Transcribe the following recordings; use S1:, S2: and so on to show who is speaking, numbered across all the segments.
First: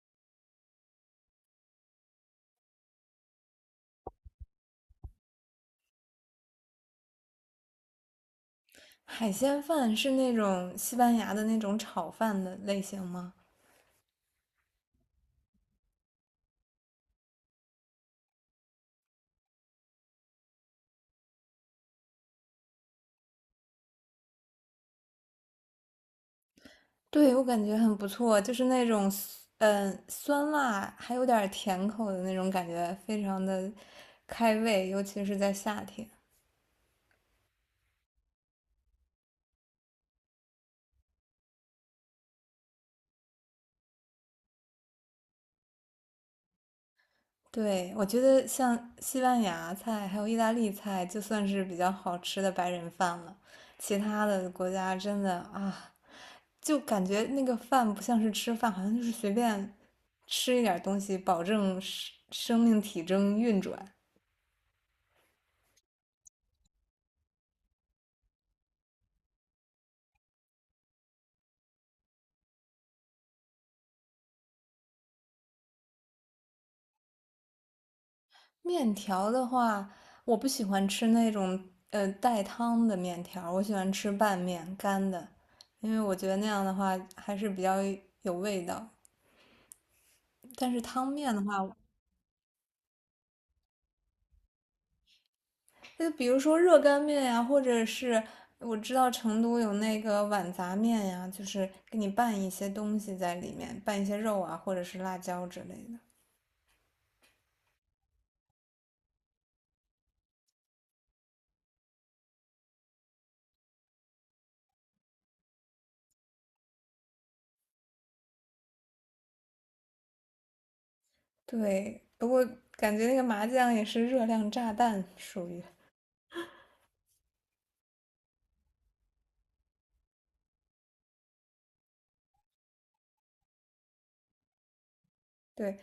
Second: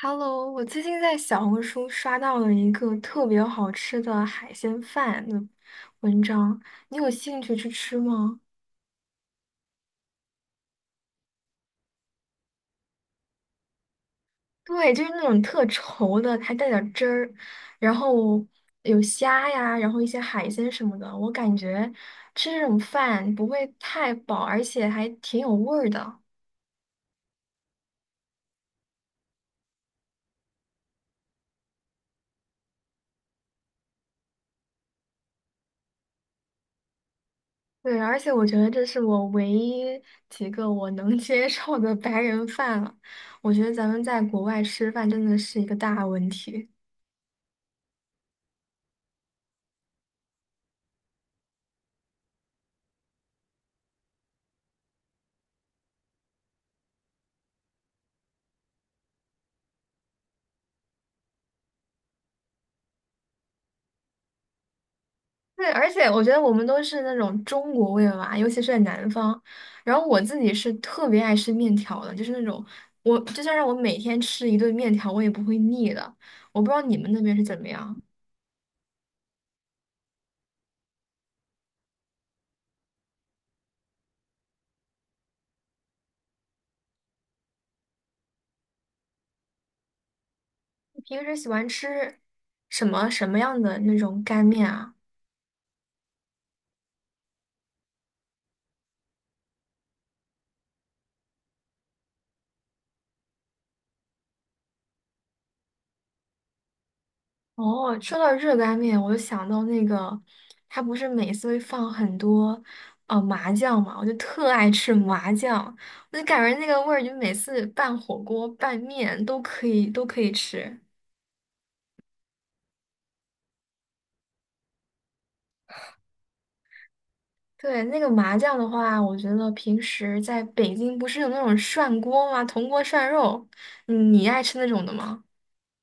S1: Hello，我最近在小红书刷到了一个特别好吃的海鲜饭的文章，你有兴趣去吃吗？
S2: 海鲜饭是那种西班牙的那种炒饭的类型吗？
S1: 对，就是那种特稠的，还带点儿汁儿，然后有虾呀，然后一些海鲜什么的。我感觉吃这种饭不会太饱，而且还挺有味儿的。
S2: 对，我感觉很不错，就是那种酸辣还有点甜口的那种感觉，非常的开胃，尤其是在夏天。
S1: 对，而且我觉得这是我唯一几个我能 接受的白人饭了。我觉得咱们在国外吃饭真的是一个大问题。
S2: 对，我觉得像西班牙菜还有意大利菜，就算是比较好吃的白人饭了。其他的国家真的啊，就感觉那个饭不像是吃饭，好像就是随便吃一点东西，保证生命体征运转。
S1: 对，而且我觉得我们都是那种中国胃吧，尤其是在南方。然后我自己是特别爱吃面条的，就是那种我就算让我每天吃一顿面条，我也不会腻的。我不知道你们那边是怎么样。
S2: 面条的话，我不喜欢吃那种带汤的面条，我喜欢吃拌面干的，因为我觉得那样的话还是比较有味道。但是
S1: 你
S2: 汤
S1: 平
S2: 面
S1: 时
S2: 的
S1: 喜欢
S2: 话，
S1: 吃什么什么样的那种干面啊？
S2: 就比如说热干面呀，或者是我知道成都有那个碗杂面呀，就是给你拌一些东西在里面，拌一些肉啊，或者是辣椒之类的。
S1: 哦，说到热干面，我就想到那个，他不是每次会放很多麻酱嘛，我就特爱吃麻酱，我就感觉那个味儿，就每次拌火锅、拌面都可以吃。
S2: 对，不过感觉那个麻酱也是热量炸弹，属于。
S1: 对，那个麻酱的话，我觉得平时在北京不是有那种涮锅吗？铜锅涮肉，你爱吃那种的吗？
S2: 对，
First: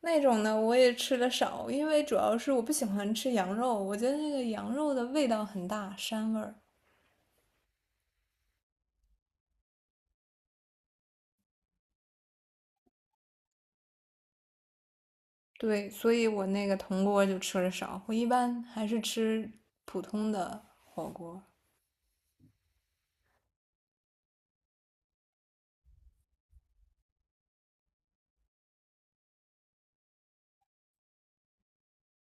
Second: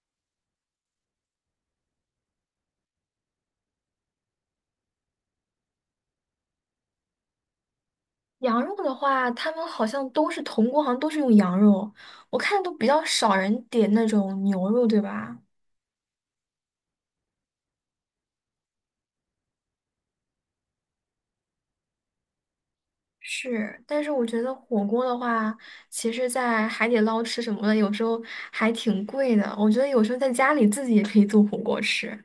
S2: 那种呢我也吃的少，因为主要是我不喜欢吃羊肉，我觉得那个羊肉的味道很大，膻味儿。
S1: 羊肉的话，他们好像都是铜锅，好像都是用羊肉，我看都比较少人点那种牛肉，对吧？
S2: 对，所以我那个铜锅就吃的少，我一般还是吃普通的火锅。
S1: 是，但是我觉得火锅的话，其实，在海底捞吃什么的，有时候还挺贵的。我觉得有时候在家里自己也可以做火锅吃。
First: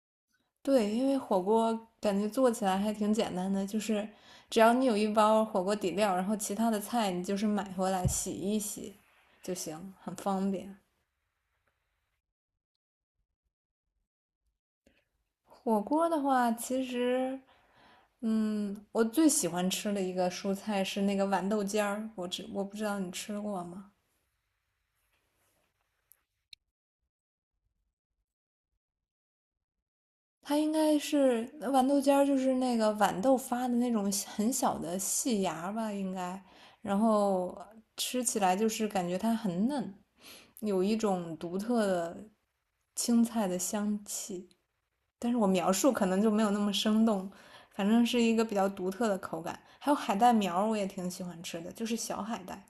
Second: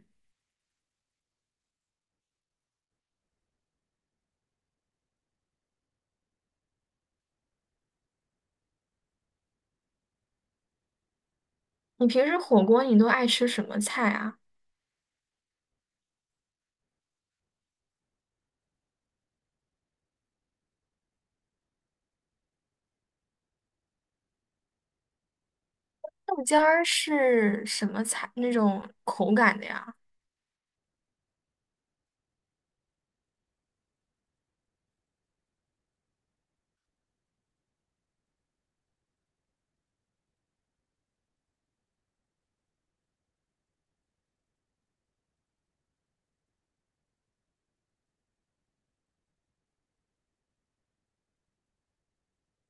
S2: 对，因为火锅感觉做起来还挺简单的，就是只要你有一包火锅底料，然后其他的菜你就是买回来洗一洗就行，很方便。
S1: 你平时火锅你都爱吃什么菜啊？
S2: 火锅的话，其实嗯，我最喜欢吃的一个蔬菜是那个豌豆尖儿，我不知道你吃过吗？
S1: 豆尖儿是什么菜？那种口感的呀？
S2: 它应该是豌豆尖儿，就是那个豌豆发的那种很小的细芽吧，应该。然后吃起来就是感觉它很嫩，有一种独特的青菜的香气。但是我描述可能就没有那么生动，反正是一个比较独特的口感。还有海带苗儿，我也挺喜欢吃的，就是小海带。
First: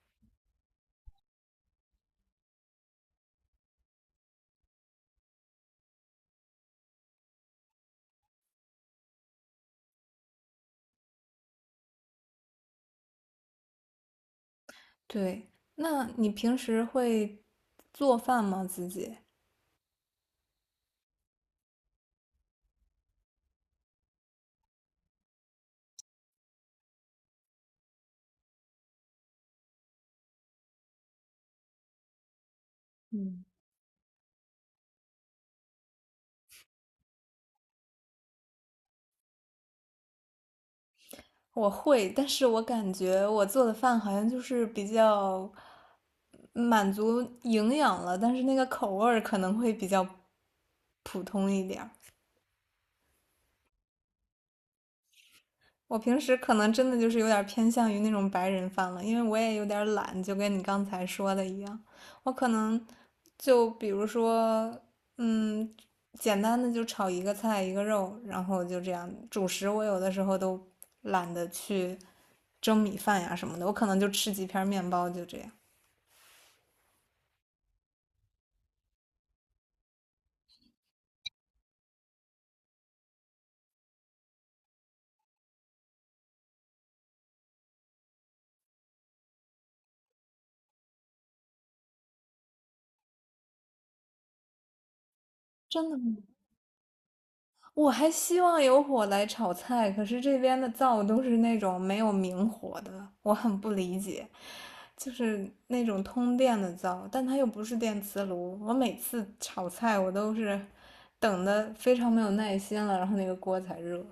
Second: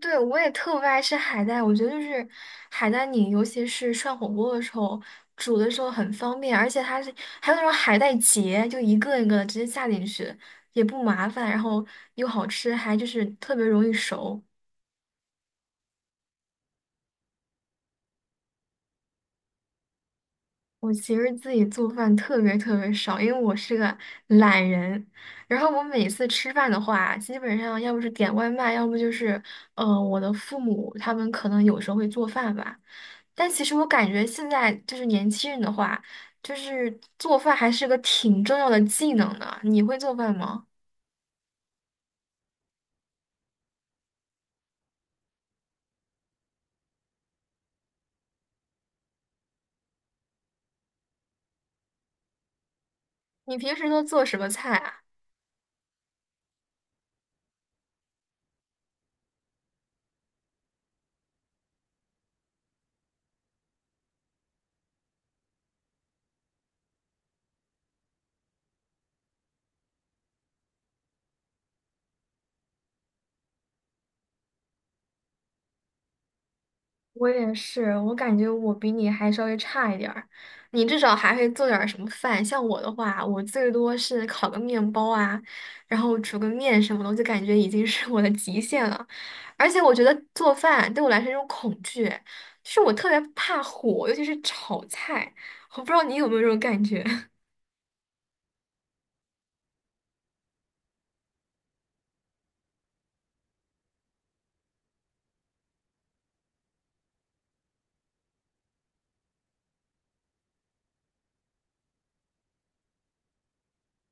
S1: 对，我也特别爱吃海带，我觉得就是海带泥，尤其是涮火锅的时候煮的时候很方便，而且它是还有那种海带结，就一个一个的直接下进去，也不麻烦，然后又好吃，还就是特别容易熟。
S2: 对，那你平时会做饭吗？自己
S1: 我其实自己做饭特别特别少，因为我是个懒人。然后我每次吃饭的话，基本上要不是点外卖，要不就是，我的父母他们可能有时候会做饭吧。但其实我感觉现在就是年轻人的话，就是做饭还是个挺重要的技能的。你会做饭吗？
S2: 我会，但是我感觉我做的饭好像就是比较满足营养了，但是那个口味儿可能会比较普通一点儿。
S1: 你平时都做什么菜啊？
S2: 我平时可能真的就是有点偏向于那种白人饭了，因为我也有点懒，就跟你刚才说的一样，我可能就比如说，嗯，简单的就炒一个菜一个肉，然后就这样。主食我有的时候都懒得去蒸米饭呀什么的，我可能就吃几片面包就这样。
S1: 我也是，我感觉我比你还稍微差一点儿，你至少还会做点儿什么饭。像我的话，我最多是烤个面包啊，然后煮个面什么的，我就感觉已经是我的极限了。而且我觉得做饭对我来说是一种恐惧，就是我特别怕火，尤其是炒菜。我不
S2: 真
S1: 知
S2: 的
S1: 道你
S2: 吗？
S1: 有没有这种感觉。
S2: 我还希望有火来炒菜，可是这边的灶都是那种没有明火的，我很不理解，就是那种通电的灶，但它又不是电磁炉。我每次炒菜，我都是等的非常没有耐心了，然后那个锅才热。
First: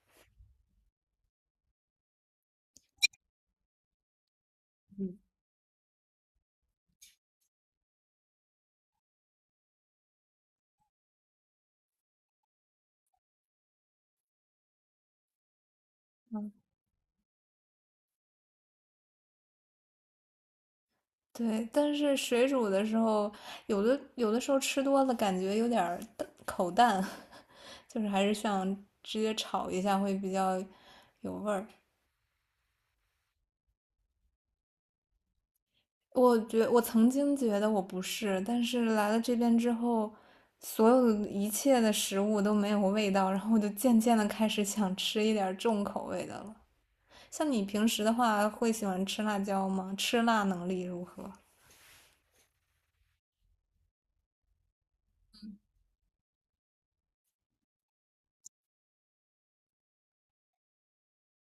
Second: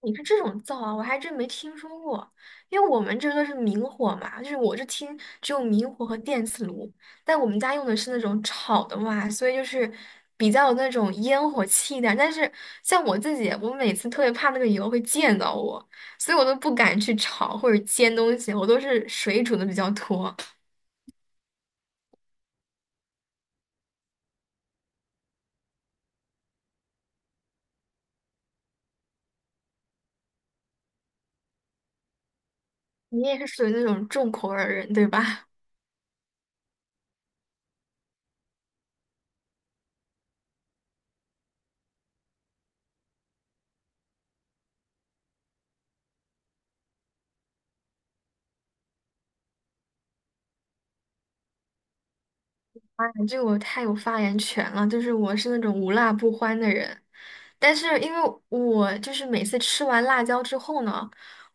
S1: 你是这种灶啊，我还真没听说过。因为我们这个是明火嘛，就是我是听只有明火和电磁炉，但我们家用的是那种炒的嘛，所以就是比较有那种烟火气一点。但是像我自己，我每次特别怕那个油会溅到我，所以我都不敢去炒或者煎东西，我都是水煮的比较多。
S2: 对，但是水煮的时候，有的时候吃多了，感觉有点口淡，就是还是想直接炒一下会比较有味儿。
S1: 你也是属于那种重口味儿的人，对吧？
S2: 我曾经觉得我不是，但是来了这边之后，所有的一切的食物都没有味道，然后我就渐渐的开始想吃一点儿重口味的了。像你平时的话，会喜欢吃辣椒吗？吃辣能力如何？
S1: 哎这个我太有发言权了，就是我是那种无辣不欢的人。但是因为我就是每次吃完辣椒之后呢，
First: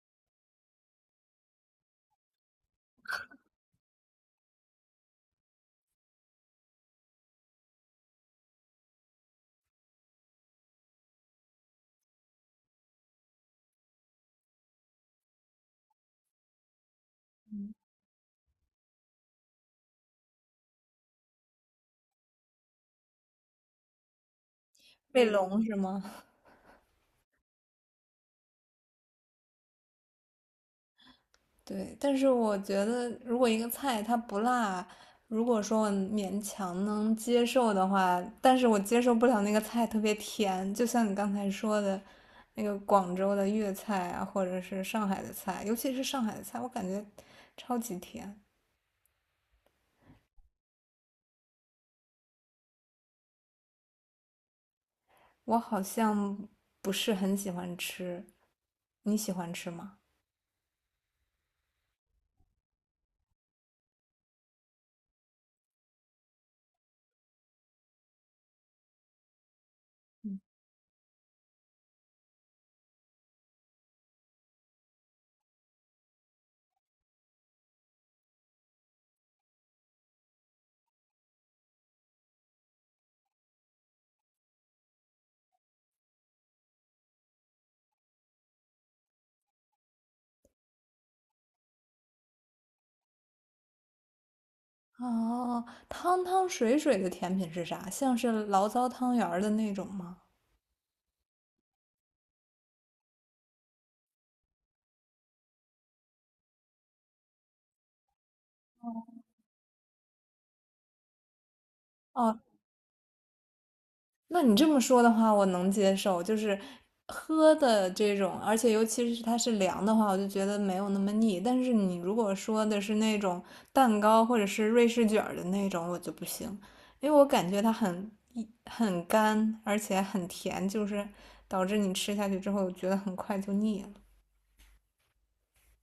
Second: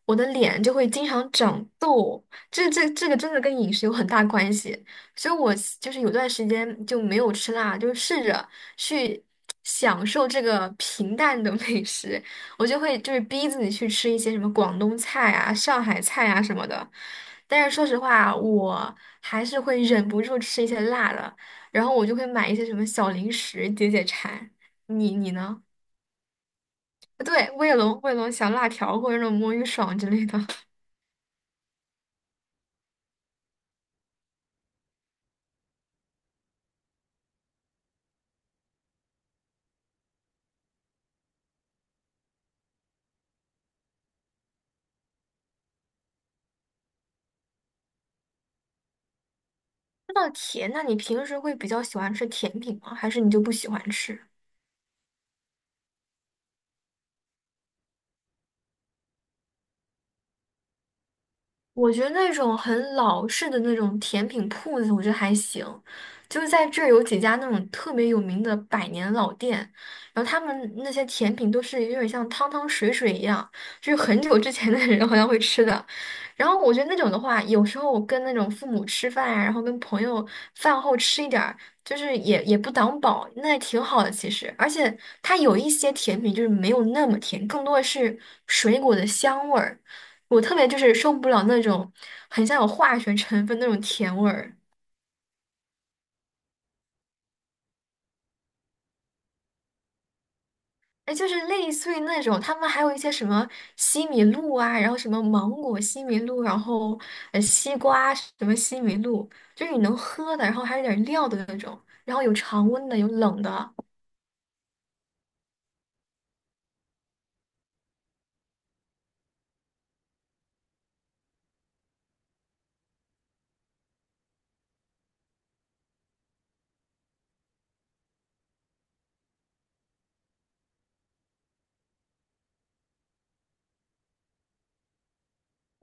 S1: 我的脸就会经常长痘，这个真的跟饮食有很大关系，所以我就是有段时间就没有吃辣，就是试着去享受这个平淡的美食，我就会就是逼自己去吃一些什么广东菜啊、上海菜啊什么的，但是说实话，我还是会忍不住吃一些辣的，然后我就会买一些什么小零食解解馋。你
S2: 卫嗯
S1: 你
S2: 龙
S1: 呢？
S2: 是吗？
S1: 对，卫龙、卫龙小辣条或者那种魔芋爽之类的。
S2: 对，但是我觉得，如果一个菜它不辣，如果说我勉强能接受的话，但是我接受不了那个菜特别甜，就像你刚才说的，那个广州的粤菜啊，或者是上海的菜，尤其是上海的菜，我感觉超级甜，
S1: 那甜，那你平时会比较喜欢吃甜品吗？还是你就不喜欢吃？
S2: 我好像不是很喜欢吃。你喜欢吃吗？
S1: 我觉得那种很老式的那种甜品铺子，我觉得还行。就是在这儿有几家那种特别有名的百年老店，然后他们那些甜品都是有点像汤汤水水一样，就是很久之前的人好像会吃的。然后我觉得那种的话，有时候我跟那种父母吃饭呀，然后跟朋友饭后吃一点儿，就是也不挡饱，那也挺好的其实。而且它有一些甜品就是没有那么甜，更多的是水果的香味儿。我特别就是受不了那种很像有化学成分那种甜味儿。
S2: 哦，汤汤水水的甜品是啥？像是醪糟汤圆儿的那种吗？
S1: 哎，就是类似于那种他们还有一些什么西米露啊，然后什么芒果西米露，然后西瓜什么西米露，就是你能喝的，然后还有点料的那种，然后有
S2: 哦。
S1: 常温的，有冷的。
S2: 那你这么说的话，我能接受，就是喝的这种，而且尤其是它是凉的话，我就觉得没有那么腻。但是你如果说的是那种蛋糕或者是瑞士卷儿的那种，我就不行，因为我感觉它很很干，而且很甜，就是导致你吃下去之后我觉得很快就腻了。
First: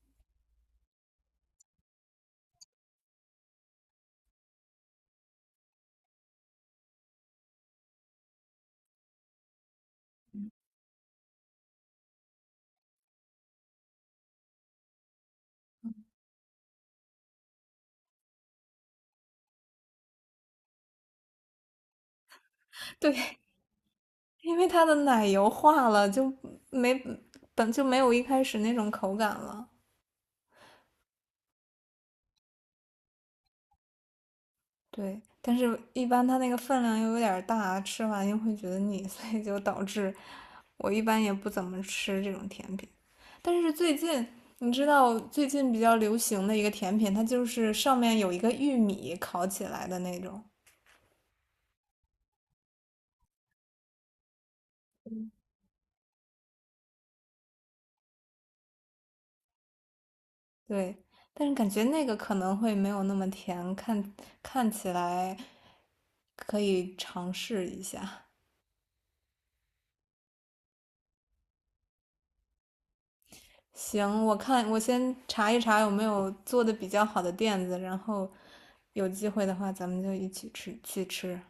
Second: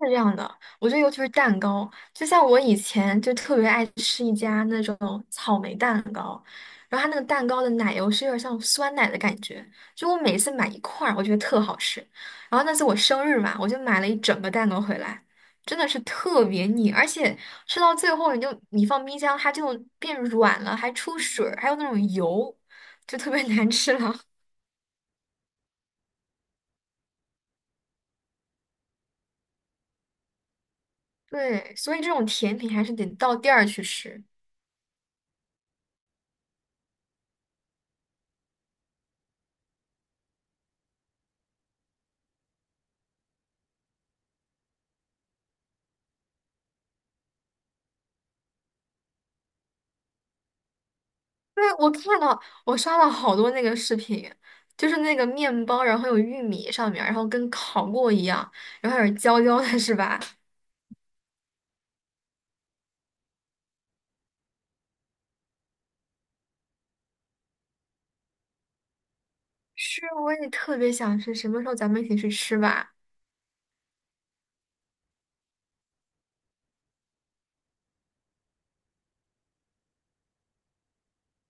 S1: 是这样的，我觉得尤其是蛋糕，就像我以前就特别爱吃一家那种草莓蛋糕，然后它那个蛋糕的奶油是有点像酸奶的感觉，就我每次买一块儿，我觉得特好吃。然后那次我生日嘛，我就买了一整个蛋糕回来，真的是特别腻，而且吃到最后你就你放冰箱它就变软了，还出水儿，还有那种油，就特
S2: 对，
S1: 别 难吃了。
S2: 因为它的奶油化了，就没本就没有一开始那种口感了。
S1: 对，所以这种甜品还是得到店儿去吃。
S2: 对，但是一般它那个分量又有点儿大，吃完又会觉得腻，所以就导致我一般也不怎么吃这种甜品。但是最近，你知道最近比较流行的一个甜品，它就是上面有一个玉米烤起来的那种，
S1: 对，我看到我刷了好多那个视频，就是那个面包，然后有玉米上面，然后跟烤过一样，然后有点焦焦的，是吧？
S2: 对。但是感觉那个可能会没有那么甜，看起来可以尝试一下。
S1: 是，我也特别想吃，什么时候咱们一起去吃吧？
S2: 行，我看我先查一查有没有做的比较好的店子，然后有机会的话咱们就一起吃去吃。